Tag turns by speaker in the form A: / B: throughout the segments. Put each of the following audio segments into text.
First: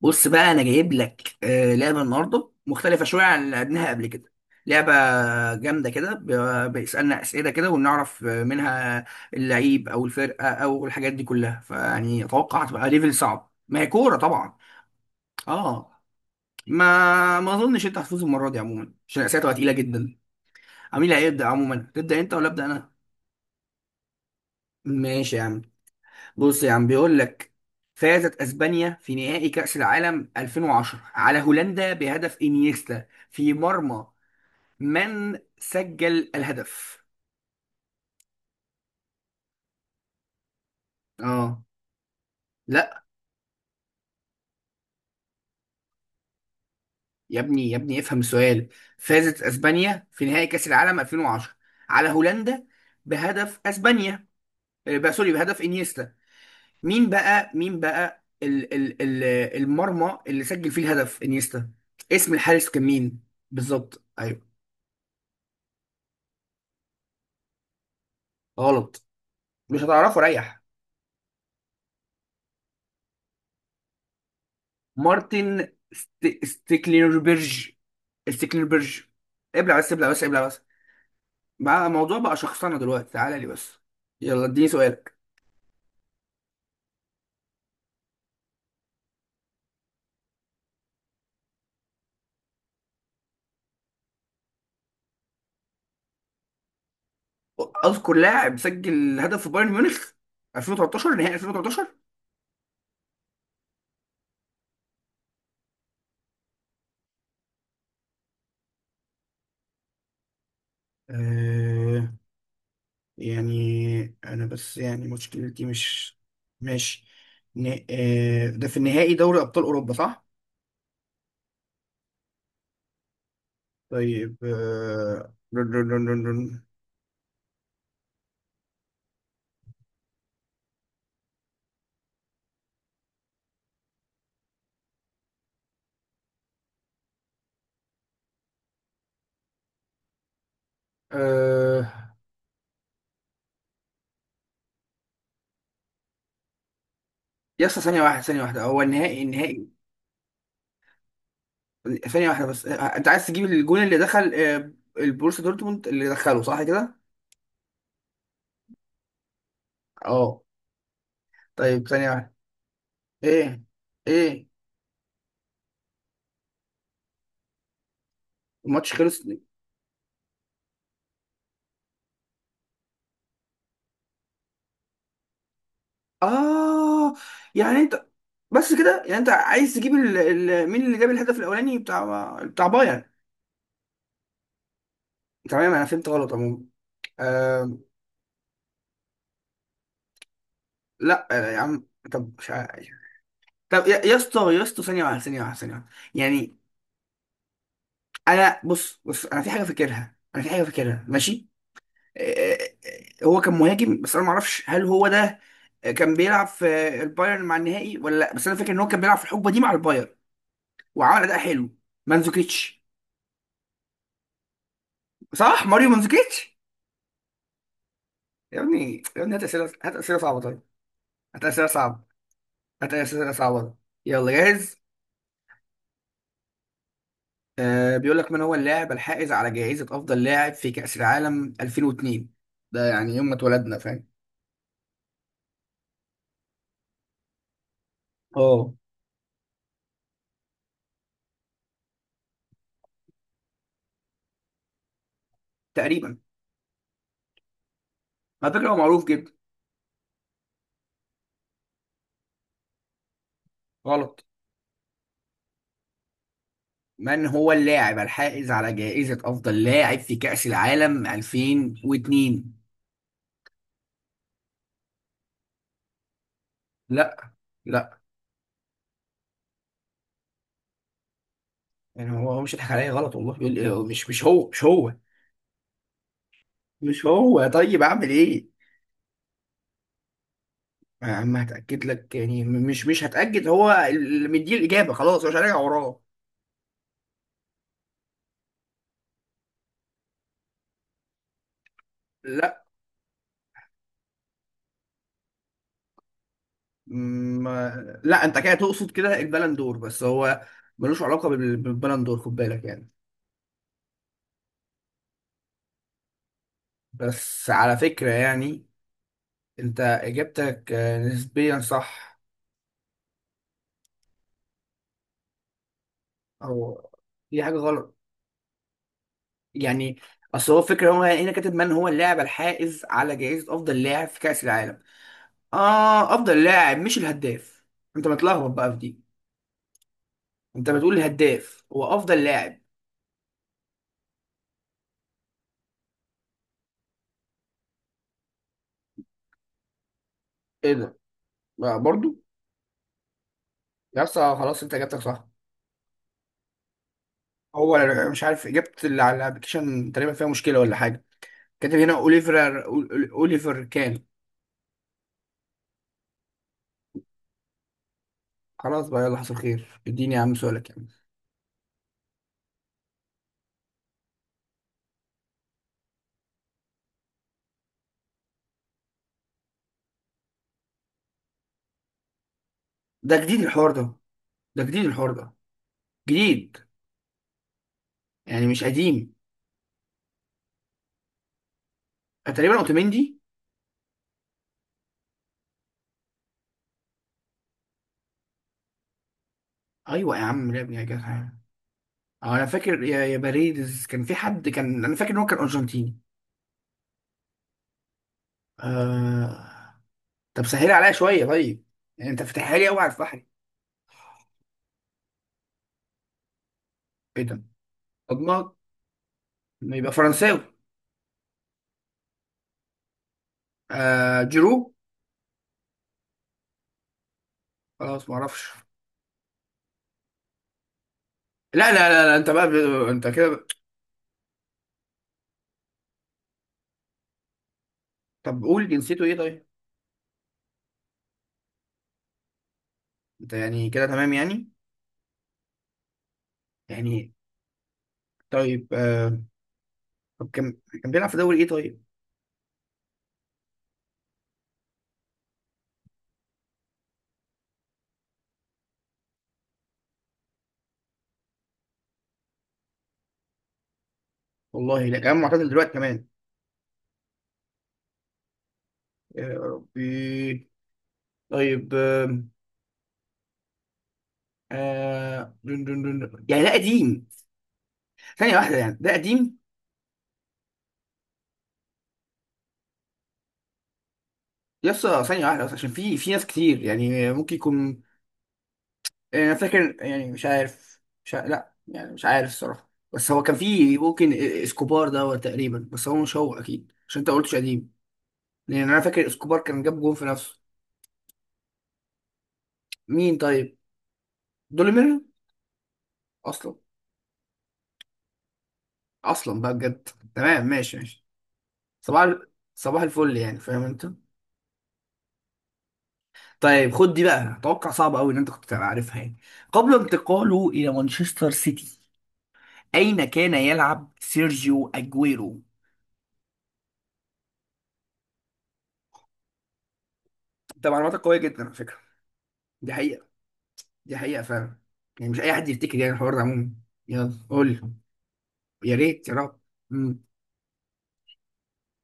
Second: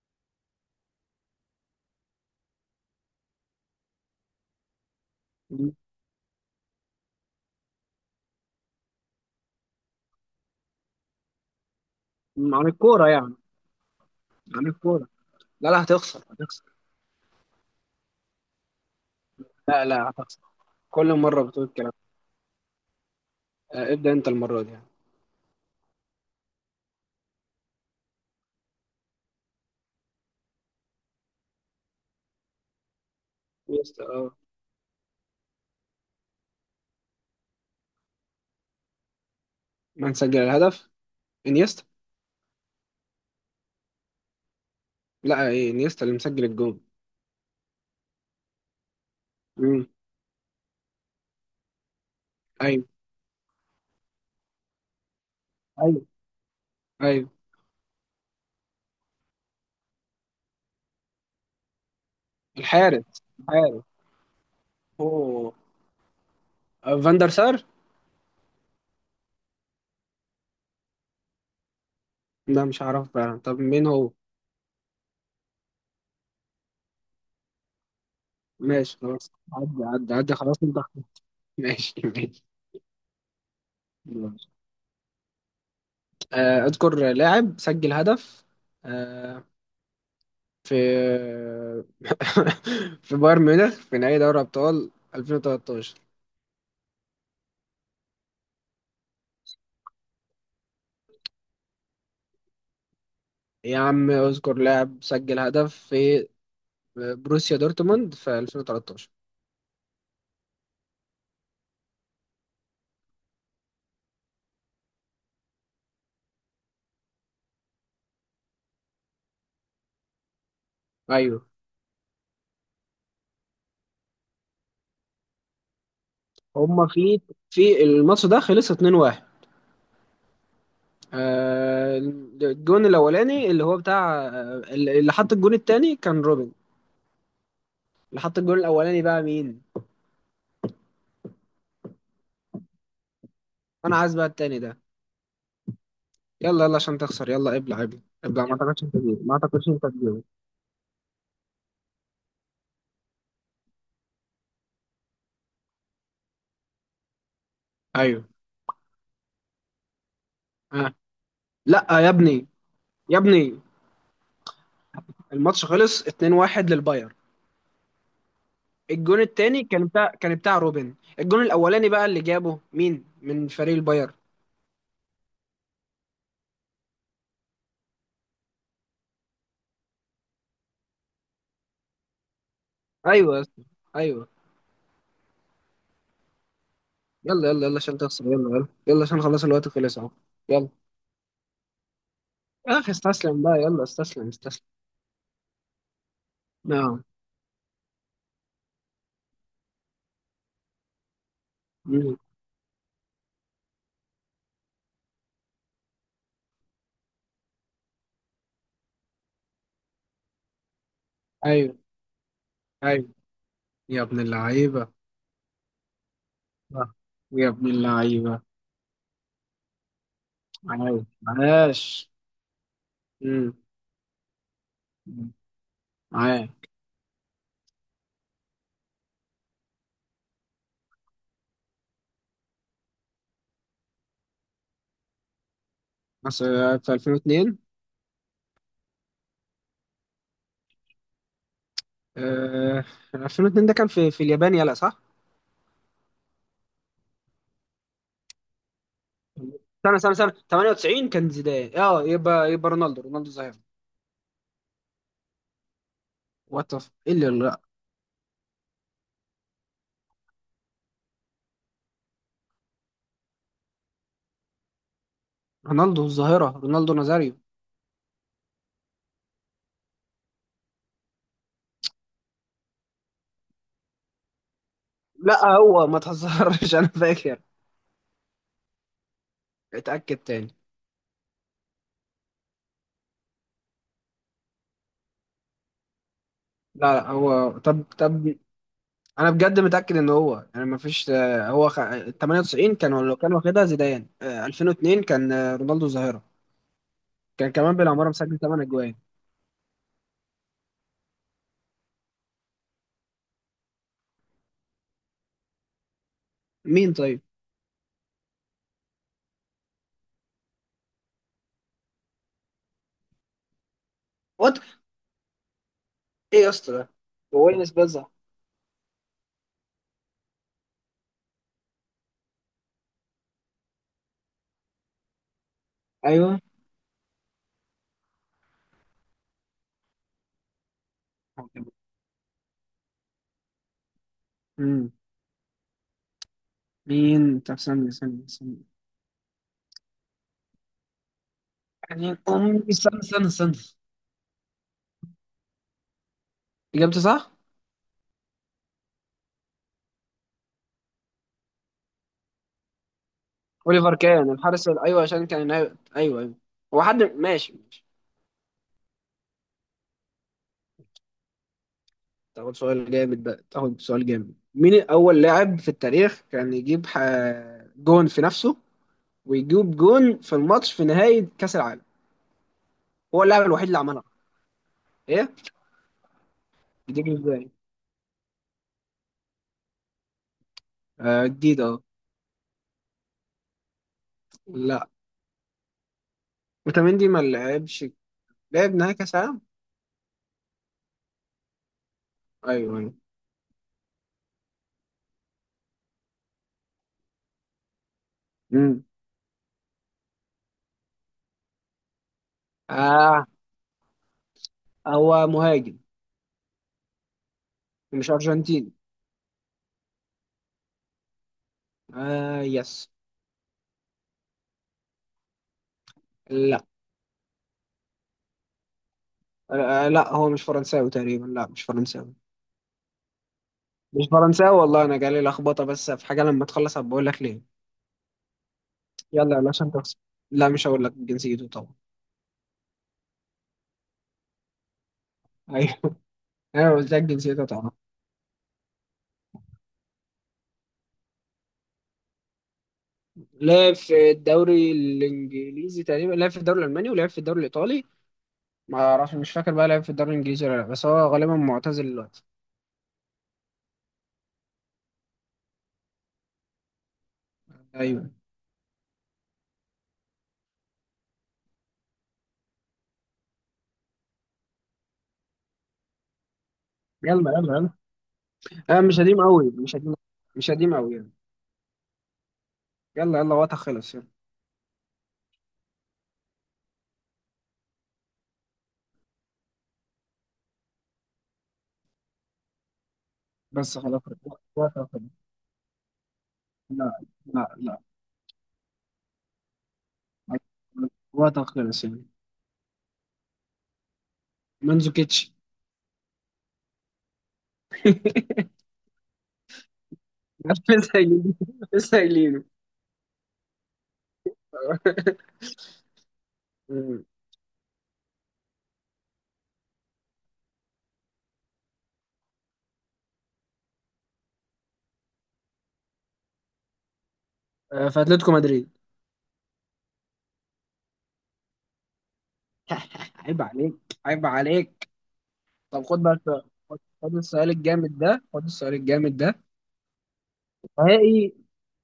A: بص بقى انا جايب لك لعبه النهارده مختلفه شويه عن اللي لعبناها قبل كده. لعبه
B: م-
A: جامده كده بيسالنا اسئله كده ونعرف منها اللعيب او الفرقه او الحاجات دي كلها، فيعني اتوقع
B: عن
A: هتبقى
B: الكورة
A: ليفل
B: يعني
A: صعب، ما هي كوره طبعا.
B: عن الكورة. لا لا،
A: اه،
B: هتخسر هتخسر.
A: ما ما اظنش انت هتفوز المره دي عموما عشان الاسئله تبقى تقيله
B: لا
A: جدا.
B: لا هتخسر،
A: مين
B: كل
A: اللي
B: مرة
A: هيبدا
B: بتقول
A: عموما،
B: الكلام
A: تبدا انت ولا ابدا انا؟
B: ده. ابدأ أنت المرة دي يعني.
A: ماشي يا عم. بص يا عم بيقول لك: فازت اسبانيا في نهائي كأس العالم 2010 على هولندا بهدف انيستا في
B: انيستا
A: مرمى،
B: اه.
A: من سجل الهدف؟
B: من سجل الهدف؟
A: اه.
B: انيستا.
A: لا،
B: لا ايه، انيستا اللي مسجل الجول.
A: يا ابني يا ابني افهم السؤال. فازت
B: امم.
A: اسبانيا في نهائي كأس العالم 2010 على هولندا
B: ايوه.
A: بهدف اسبانيا، بقى سوري بهدف
B: ايوه.
A: انيستا. مين
B: ايوه.
A: بقى مين بقى ال المرمى اللي سجل فيه الهدف انيستا، اسم الحارس كان مين؟
B: الحارس الحارس.
A: بالظبط ايوه.
B: اوه. فاندر سار.
A: غلط، مش هتعرفه ريح.
B: لا مش هعرف بقى، طب مين هو؟
A: مارتن ستيكليربرج،
B: ماشي
A: ستيكليربرج.
B: خلاص،
A: ابلع
B: عدي
A: بس، ابلع
B: عدي
A: بس،
B: عدي،
A: ابلع
B: خلاص
A: بس.
B: انت.
A: بقى
B: ماشي
A: الموضوع بقى
B: ماشي.
A: شخصنة دلوقتي، تعالى لي بس. يلا
B: ماشي.
A: اديني سؤالك.
B: اذكر لاعب سجل هدف آه، في في بايرن ميونخ في نهائي دوري أبطال 2013.
A: اذكر لاعب سجل هدف في بايرن ميونخ 2013، نهائي 2013.
B: يا عم اذكر لاعب سجل هدف في بروسيا دورتموند في 2013.
A: أه، يعني انا بس يعني مشكلتي مش، ماشي. ن... أه ده في النهائي دوري ابطال اوروبا صح؟
B: أيوه.
A: طيب رن رن رن رن رن.
B: هما في الماتش ده خلص 2-1. الجون الأولاني اللي هو بتاع اللي حط الجون التاني كان روبن. اللي حط الجون الأولاني بقى مين؟
A: أه...
B: أنا عايز بقى التاني ده. يلا يلا عشان تخسر، يلا
A: يا اسطى
B: ابلع ابلع
A: ثانية واحدة، ثانية
B: ابلع. ما
A: واحدة، هو
B: اعتقدش انت
A: النهائي
B: تجيب، ما
A: النهائي؟
B: اعتقدش انت تجيب.
A: ثانية واحدة بس، انت عايز تجيب الجون اللي دخل البروسيا دورتموند اللي دخله صح كده؟
B: ايوه.
A: اه.
B: آه.
A: طيب
B: لا، يا
A: ثانية واحدة.
B: ابني يا ابني،
A: ايه ايه،
B: الماتش خلص 2-1 للباير.
A: الماتش
B: الجون
A: خلص.
B: التاني كان كان بتاع روبن، الجون الاولاني بقى اللي جابه مين من فريق الباير؟
A: اه يعني انت، بس كده يعني انت عايز تجيب مين اللي جاب الهدف الاولاني بتاع بايرن.
B: ايوه يا اسطى، ايوه.
A: تمام انا فهمت غلط عموما.
B: يلا يلا يلا
A: آه...
B: عشان تخسر، يلا يلا يلا عشان خلاص الوقت خلص اهو. يلا.
A: لا يا عم، طب مش عارف.
B: اخ استسلم بقى، يلا
A: طب يا
B: استسلم
A: اسطى يا
B: استسلم.
A: اسطى، ثانية واحدة ثانية واحدة ثانية واحدة، يعني
B: نعم.
A: انا بص بص انا في حاجة فاكرها، انا في حاجة فاكرها ماشي.
B: مم.
A: آه، هو كان مهاجم، بس انا ما اعرفش هل هو ده كان بيلعب في البايرن مع النهائي ولا لا، بس انا فاكر ان هو كان بيلعب في الحقبه دي مع البايرن وعمل اداء حلو.
B: ايوه.
A: مانزوكيتش.
B: ايوه. يا ابن اللعيبه.
A: صح، ماريو مانزوكيتش.
B: آه. يا ابن اللعيبه.
A: يا ابني يا ابني هات اسئله، هات اسئله صعبه طيب،
B: عاش
A: هات اسئله صعبه،
B: عاش.
A: هات اسئله
B: مم.
A: صعبه. يلا جاهز.
B: مم. عاش.
A: آه بيقول لك: من هو اللاعب الحائز على جائزه افضل لاعب في كاس العالم 2002؟ ده يعني يوم ما اتولدنا فاهم.
B: أصل في 2002.
A: اه
B: آه، 2002 ده كان في اليابان، يلا صح؟
A: تقريبا. على فكره هو معروف جدا.
B: سنة سنة 98 كان زيدان، اه، يبقى يبقى رونالدو، رونالدو الظاهرة.
A: غلط.
B: وات، ايه
A: من
B: اللي
A: هو
B: لا؟
A: اللاعب الحائز على جائزة أفضل لاعب في كأس العالم 2002؟
B: رونالدو الظاهرة، رونالدو
A: لا.
B: نازاريو.
A: لا. يعني هو هو مش هيضحك عليا غلط والله، بيقول إيه، مش مش هو، مش هو.
B: لا هو ما تهزرش، انا
A: مش
B: فاكر.
A: هو طيب، أعمل إيه؟
B: اتأكد تاني.
A: يا عم هتأكد لك يعني مش مش هتأكد، هو اللي مديه الإجابة خلاص مش هراجع وراه.
B: لا لا، هو طب طب، انا بجد متأكد ان هو يعني ما فيش، هو
A: لا،
B: 98 كان لو كان واخدها زيدان، 2002 كان رونالدو الظاهرة. كان كمان
A: ما
B: بالعمارة
A: لا أنت
B: مسجل
A: كده
B: 8
A: تقصد
B: اجوان.
A: كده البلندور، بس هو ملوش علاقة بالبلندور خد بالك يعني.
B: مين طيب؟
A: بس على فكرة يعني، أنت إجابتك نسبيا صح.
B: وات، ايه يا اسطى
A: او
B: ده؟
A: دي
B: هو
A: حاجه
B: وينس
A: غلط
B: بازا.
A: يعني. اصل هو الفكره، هو هنا كاتب من هو اللاعب الحائز على جائزه افضل لاعب في كاس العالم، اه
B: ايوه.
A: افضل لاعب مش الهداف. انت متلخبط بقى في دي، انت بتقول الهداف هو افضل لاعب.
B: مم. مين طب؟ استنى استنى استنى.
A: ايه ده بقى
B: يعني
A: برضو.
B: استنى استنى استنى.
A: يا اسطى خلاص انت اجابتك صح.
B: إجابته صح؟
A: هو مش عارف، اجابه اللي على الابلكيشن تقريبا فيها مشكله ولا حاجه، كاتب هنا اوليفر اوليفر
B: أوليفر
A: كان.
B: كان الحارس أيوه عشان كان نايم. أيوه أيوه. هو حد ماشي ماشي.
A: خلاص بقى، يلا حصل خير، اديني يا عم سؤالك يعني.
B: تاخد سؤال جامد بقى، تاخد سؤال جامد. مين أول لاعب في التاريخ كان يجيب جون في نفسه ويجيب جون في الماتش في نهاية كأس العالم؟
A: ده
B: هو
A: جديد
B: اللاعب الوحيد
A: الحوار
B: اللي
A: ده.
B: عملها.
A: ده جديد الحوار
B: إيه؟
A: ده. جديد.
B: جديد إزاي؟
A: يعني مش قديم.
B: آه جديد أه.
A: تقريبا اوتوميندي.
B: لا، وتمندي ما لعبش، لعب نهائي كأس العالم؟
A: ايوه يا عم لعب يا جدع. اه انا
B: أيوه
A: فاكر
B: أيوه.
A: يا باريدز، كان في حد كان، انا فاكر ان هو كان ارجنتيني.
B: مم.
A: آه... طب سهل عليا شويه طيب. يعني انت فاتحها لي قوي على
B: آه،
A: الفحري.
B: هو مهاجم،
A: ايه ده؟
B: مش
A: اضمك.
B: أرجنتيني.
A: ما يبقى فرنساوي.
B: آه يس.
A: جيرو. خلاص ما اعرفش.
B: لا هو مش فرنساوي تقريبا، لا مش
A: لا لا لا
B: فرنساوي.
A: لا انت بقى انت كده
B: مش فرنساوي والله، انا جالي لخبطه، بس في حاجه لما تخلص هبقى اقول لك ليه.
A: طب قول جنسيته ايه
B: يلا
A: طيب.
B: يلا عشان تخسر. لا مش هقول لك جنسيته طبعا.
A: انت يعني كده تمام يعني؟
B: ايوه. انا قلت لك
A: يعني،
B: جنسيته طبعا.
A: طيب طب كان، كان بيلعب في دوري ايه طيب؟
B: لعب في الدوري الانجليزي تقريبا، لعب في الدوري الالماني، ولعب في الدوري الايطالي. ما اعرفش، مش فاكر بقى لعب في الدوري الانجليزي ولا لا، بس هو غالبا معتزل دلوقتي.
A: والله لا، كان معتزل دلوقتي كمان.
B: ايوه.
A: يا ربي. طيب دون دون دون دون. يعني ده قديم.
B: يلا يلا يلا.
A: ثانية واحدة، يعني
B: آه
A: ده
B: مش قديم
A: قديم.
B: قوي، مش قديم. مش قديم قوي يعني. يلا يلا، وقتها خلص يلا.
A: يس، ثانية واحدة بس عشان في ناس كتير يعني ممكن يكون، يعني انا فاكر يعني مش عارف، مش عارف. لا يعني مش عارف الصراحة، بس هو كان في،
B: بس خلاص،
A: ممكن
B: وقتها
A: اسكوبار ده
B: خلص.
A: هو تقريبا، بس هو مش هو اكيد عشان
B: لا.
A: انت قلتش
B: لا
A: قديم.
B: لا.
A: لان انا فاكر اسكوبار كان جاب جون في نفسه.
B: وقتها خلص يعني.
A: مين طيب؟ دوليمير.
B: مانزوكيتش.
A: اصلا، اصلا بقى بجد. تمام
B: عارف
A: ماشي
B: لسه
A: ماشي.
B: قايلينه، لسه قايلينه.
A: صباح الفل يعني فاهم انت. طيب خد دي
B: أمم.
A: بقى، توقع صعب قوي ان انت كنت تبقى عارفها يعني. قبل انتقاله الى مانشستر سيتي اين كان يلعب سيرجيو اجويرو؟
B: في اتلتيكو مدريد.
A: انت معلوماتك قوية جدا على فكرة، دي حقيقة.
B: عيب عليك.
A: دي حقيقة
B: عيب
A: فعلا،
B: عليك.
A: يعني مش اي حد يفتكر
B: طب
A: يعني
B: خد بقى
A: الحوار ده
B: السؤال.
A: عموما.
B: خد
A: يلا
B: خد
A: قول
B: السؤال
A: لي،
B: الجامد ده، خد السؤال
A: يا ريت يا
B: الجامد ده.
A: رب. مم.
B: نهائي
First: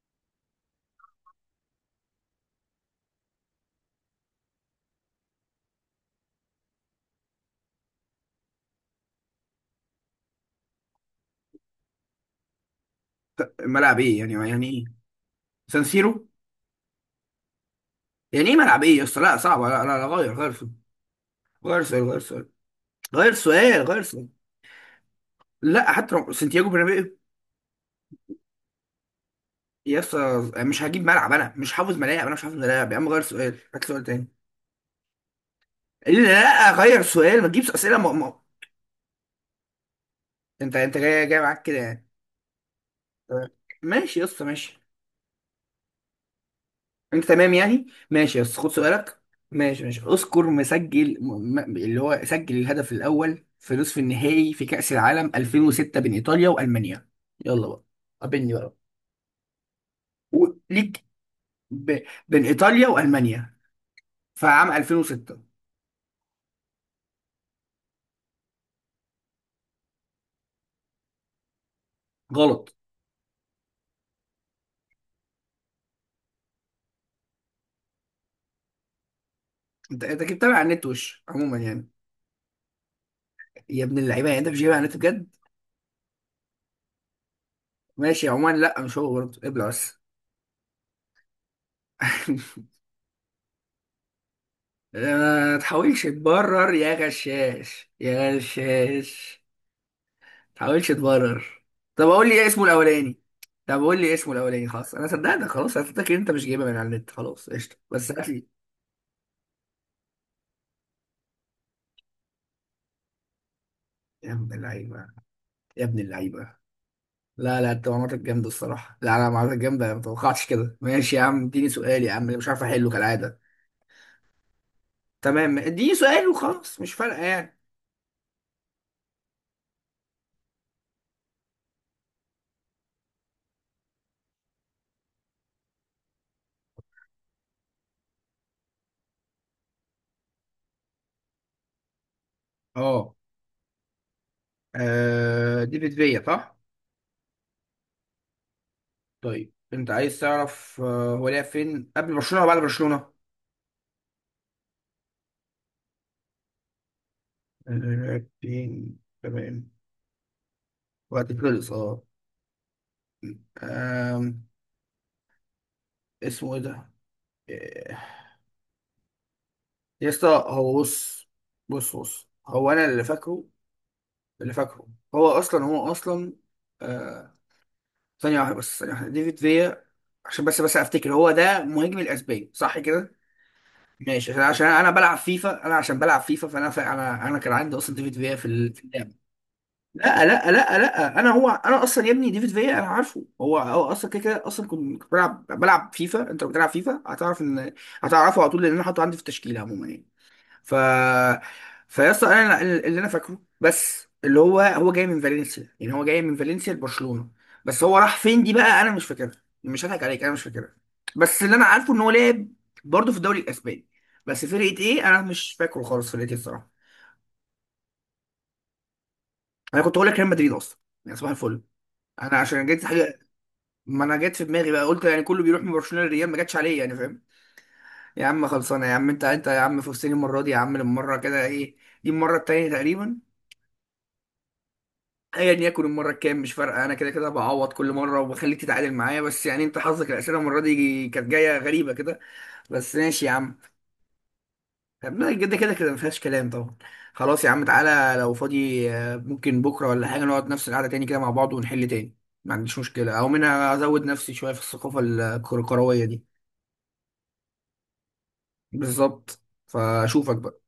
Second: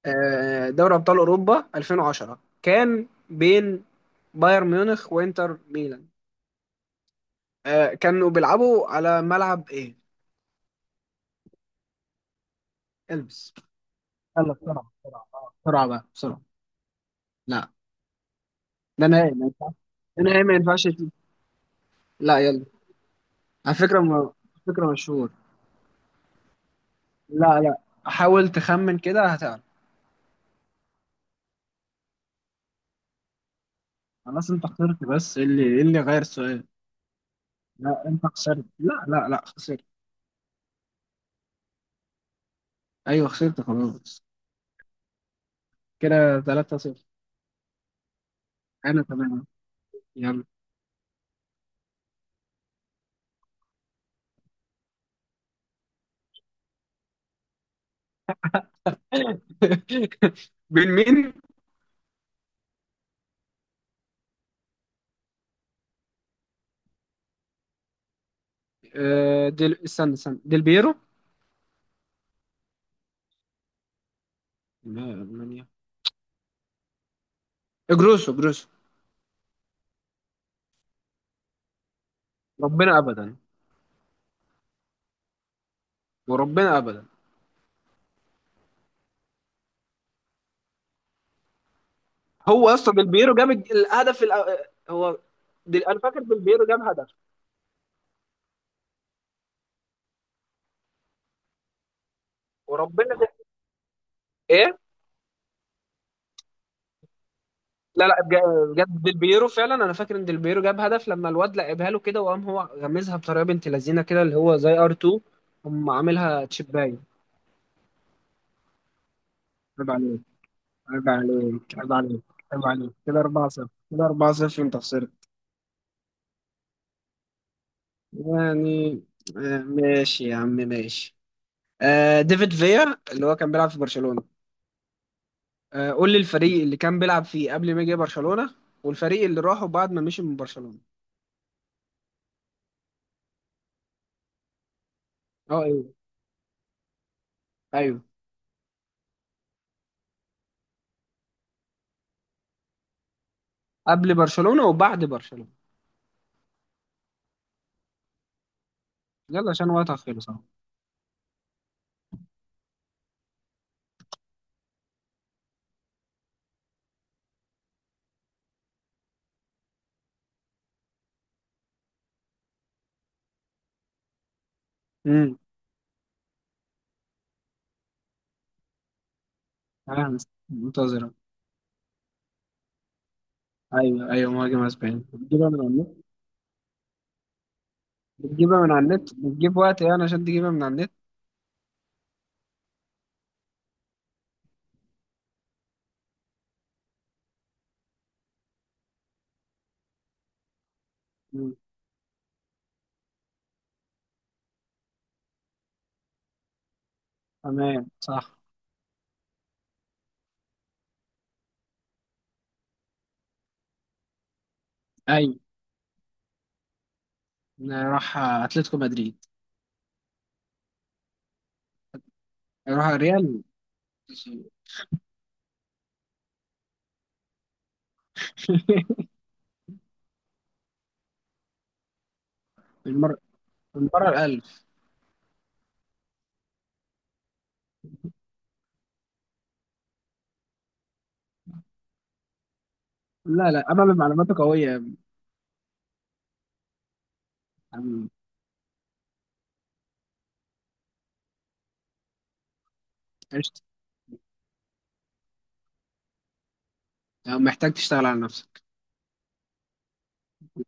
B: دوري ابطال اوروبا 2010 كان بين بايرن ميونخ وانتر ميلان، كانوا بيلعبوا على ملعب ايه؟ البس.
A: ملعب ايه يعني؟
B: يلا
A: يعني ايه؟
B: بسرعه بسرعه،
A: سان
B: بسرعه بقى
A: سيرو.
B: بسرعه. لا،
A: يعني ايه ملعب ايه يا
B: ده
A: اسطى،
B: نهائي
A: لا
B: ما
A: صعبة
B: ينفعش،
A: لا لا لا،
B: ده
A: غير
B: نهائي
A: غير
B: ما
A: سؤال،
B: ينفعش.
A: غير سؤال، غير
B: لا
A: سؤال،
B: يلا.
A: غير
B: على
A: سؤال،
B: فكرة
A: غير سؤال.
B: على فكرة مشهور.
A: لا حتى لو سانتياغو برنابيو.
B: لا لا. حاول تخمن كده هتعرف.
A: يا اسطى مش هجيب ملعب، انا مش حافظ ملاعب، انا مش حافظ ملاعب يا عم، غير سؤال، هات سؤال تاني.
B: خلاص انت خسرت، بس إيه اللي إيه اللي
A: قال لي
B: غير السؤال؟
A: لا غير سؤال، ما تجيبش اسئله
B: لا انت خسرت، لا لا لا خسرت.
A: انت جاي معاك كده يعني.
B: ايوه
A: تمام.
B: خسرت
A: ماشي
B: خلاص.
A: يا اسطى ماشي.
B: كده 3-0.
A: انت تمام يعني، ماشي يا اسطى خد
B: انا
A: سؤالك.
B: تمام.
A: ماشي ماشي،
B: يلا.
A: اذكر مسجل اللي هو سجل الهدف الاول في نصف النهائي في كأس العالم 2006 بين ايطاليا والمانيا. يلا بقى، قابلني بقى
B: بين
A: وليك.
B: مين؟
A: ب... بين ايطاليا والمانيا، في عام 2006.
B: آه ديل، استنى استنى، ديل بيرو.
A: غلط.
B: لا، المانيا. جروسو جروسو.
A: انت انت كنت متابع على النت وش عموما يعني.
B: ربنا ابدا.
A: يا ابن اللعيبه، يعني انت مش جايبها على النت بجد.
B: وربنا ابدا.
A: ماشي عموما، لا مش هو برضه، ابلع بس.
B: هو اصلا ديل بيرو جاب الهدف هو
A: ما
B: ديل، انا
A: تحاولش
B: فاكر ديل بيرو
A: تبرر
B: جاب
A: يا
B: هدف.
A: غشاش يا غشاش، ما تحاولش تبرر. طب اقول لي ايه اسمه
B: وربنا
A: الاولاني.
B: ده.
A: طب قول لي إيه اسمه الاولاني،
B: ايه؟
A: خلاص انا صدقتك، خلاص انا صدقتك ان انت مش جايبها من على النت، خلاص قشطه
B: لا
A: بس
B: لا،
A: هات لي.
B: بجد ديلبيرو فعلا، انا فاكر ان ديلبيرو جاب هدف لما الواد لعبها له كده وقام هو غمزها بطريقه بنت لذينه كده،
A: يا
B: اللي
A: ابن
B: هو زي ار
A: اللعيبه،
B: 2،
A: يا
B: قام
A: ابن
B: عاملها
A: اللعيبه.
B: تشيباي.
A: لا لا، انت معلوماتك جامده الصراحه، لا انا معلوماتك
B: عيب
A: جامده ما
B: عليك،
A: توقعتش كده.
B: عيب
A: ماشي يا عم،
B: عليك،
A: اديني
B: عيب
A: سؤال يا
B: عليك،
A: عم، أنا مش عارف
B: عيب
A: احله
B: عليك. كده
A: كالعاده.
B: 4-0، كده 4-0، انت خسرت
A: تمام اديني سؤال وخلاص، مش فارقه يعني.
B: يعني. ماشي يا عم، ماشي. آه ديفيد فيا، اللي هو كان بيلعب في برشلونه. آه قول لي الفريق اللي كان بيلعب فيه قبل ما يجي برشلونه، والفريق اللي راحوا بعد ما مشي من برشلونه.
A: اه.
B: اه.
A: آه دي
B: ايوه
A: فيا صح؟
B: ايوه.
A: طيب انت عايز تعرف هو لعب فين قبل برشلونة ولا بعد برشلونة؟
B: قبل برشلونه وبعد برشلونه.
A: لعب فين،
B: يلا عشان
A: تمام.
B: وقتها خلص.
A: وقت خلص اه. آم، اسمه ايه ده؟ آه، يا اسطى هو بص، بص هو انا اللي فاكره، اللي فاكره.
B: امم.
A: هو اصلا آه ثانية واحدة بس، ثانية واحدة، ديفيد فيا.
B: فاهم.
A: عشان بس افتكر
B: منتظرة.
A: هو ده مهاجم الاسباني صح كده؟
B: ايوه ايوه،
A: ماشي، عشان
B: مهاجم
A: عشان انا
B: اسباني
A: بلعب
B: بتجيبها من
A: فيفا،
B: على
A: انا
B: النت.
A: عشان بلعب فيفا فانا فا انا انا كان عندي اصلا ديفيد فيا في
B: بتجيبها من على النت،
A: اللعبة.
B: بتجيب وقت يعني
A: لا
B: عشان تجيبها
A: لا
B: من على
A: لا
B: النت.
A: لا انا هو انا اصلا يا ابني ديفيد فيا انا عارفه، هو هو اصلا كده كده اصلا كنت بلعب فيفا، انت لو بتلعب فيفا هتعرف ان، هتعرفه على طول لان انا حاطه عندي في التشكيله عموما يعني. ف
B: مم.
A: فيا اسطى انا اللي انا فاكره، بس اللي هو هو جاي من فالنسيا، يعني هو جاي من فالنسيا لبرشلونه. بس
B: تمام
A: هو راح
B: صح.
A: فين دي بقى انا مش فاكرها، مش هضحك عليك انا مش فاكرها. بس اللي انا عارفه ان هو لعب برضه في الدوري الاسباني، بس فرقه ايه انا
B: ايوه
A: مش فاكره خالص، فرقه ايه الصراحه.
B: راح اتلتيكو مدريد.
A: انا كنت هقول لك ريال مدريد اصلا، يعني صباح الفل. انا عشان جيت،
B: راح ريال.
A: ما انا جت في دماغي بقى قلت يعني كله بيروح من برشلونه للريال، ما جاتش عليا يعني فاهم. يا عم خلصانه يا عم، انت يا عم فزتني المره دي يا عم، المره كده ايه، دي المره التانيه
B: المرة،
A: تقريبا.
B: المرة الألف.
A: ايا يكن المره الكام مش فارقه، انا كده كده بعوض كل مره وبخليك تتعادل معايا، بس يعني انت حظك الاسئله المره دي كانت جايه غريبه كده، بس ماشي يا
B: لا
A: عم.
B: لا، أمل معلوماته قوية يا
A: طب لا، كده كده كده ما فيهاش كلام طبعا. خلاص يا عم
B: عم.
A: تعالى لو فاضي ممكن بكره ولا حاجه نقعد نفس القعده تاني كده مع بعض ونحل تاني. ما عنديش مشكله، او
B: قشطة.
A: منها ازود نفسي شويه في الثقافه الكرويه دي.
B: محتاج تشتغل على نفسك.
A: بالظبط. فاشوفك بقى.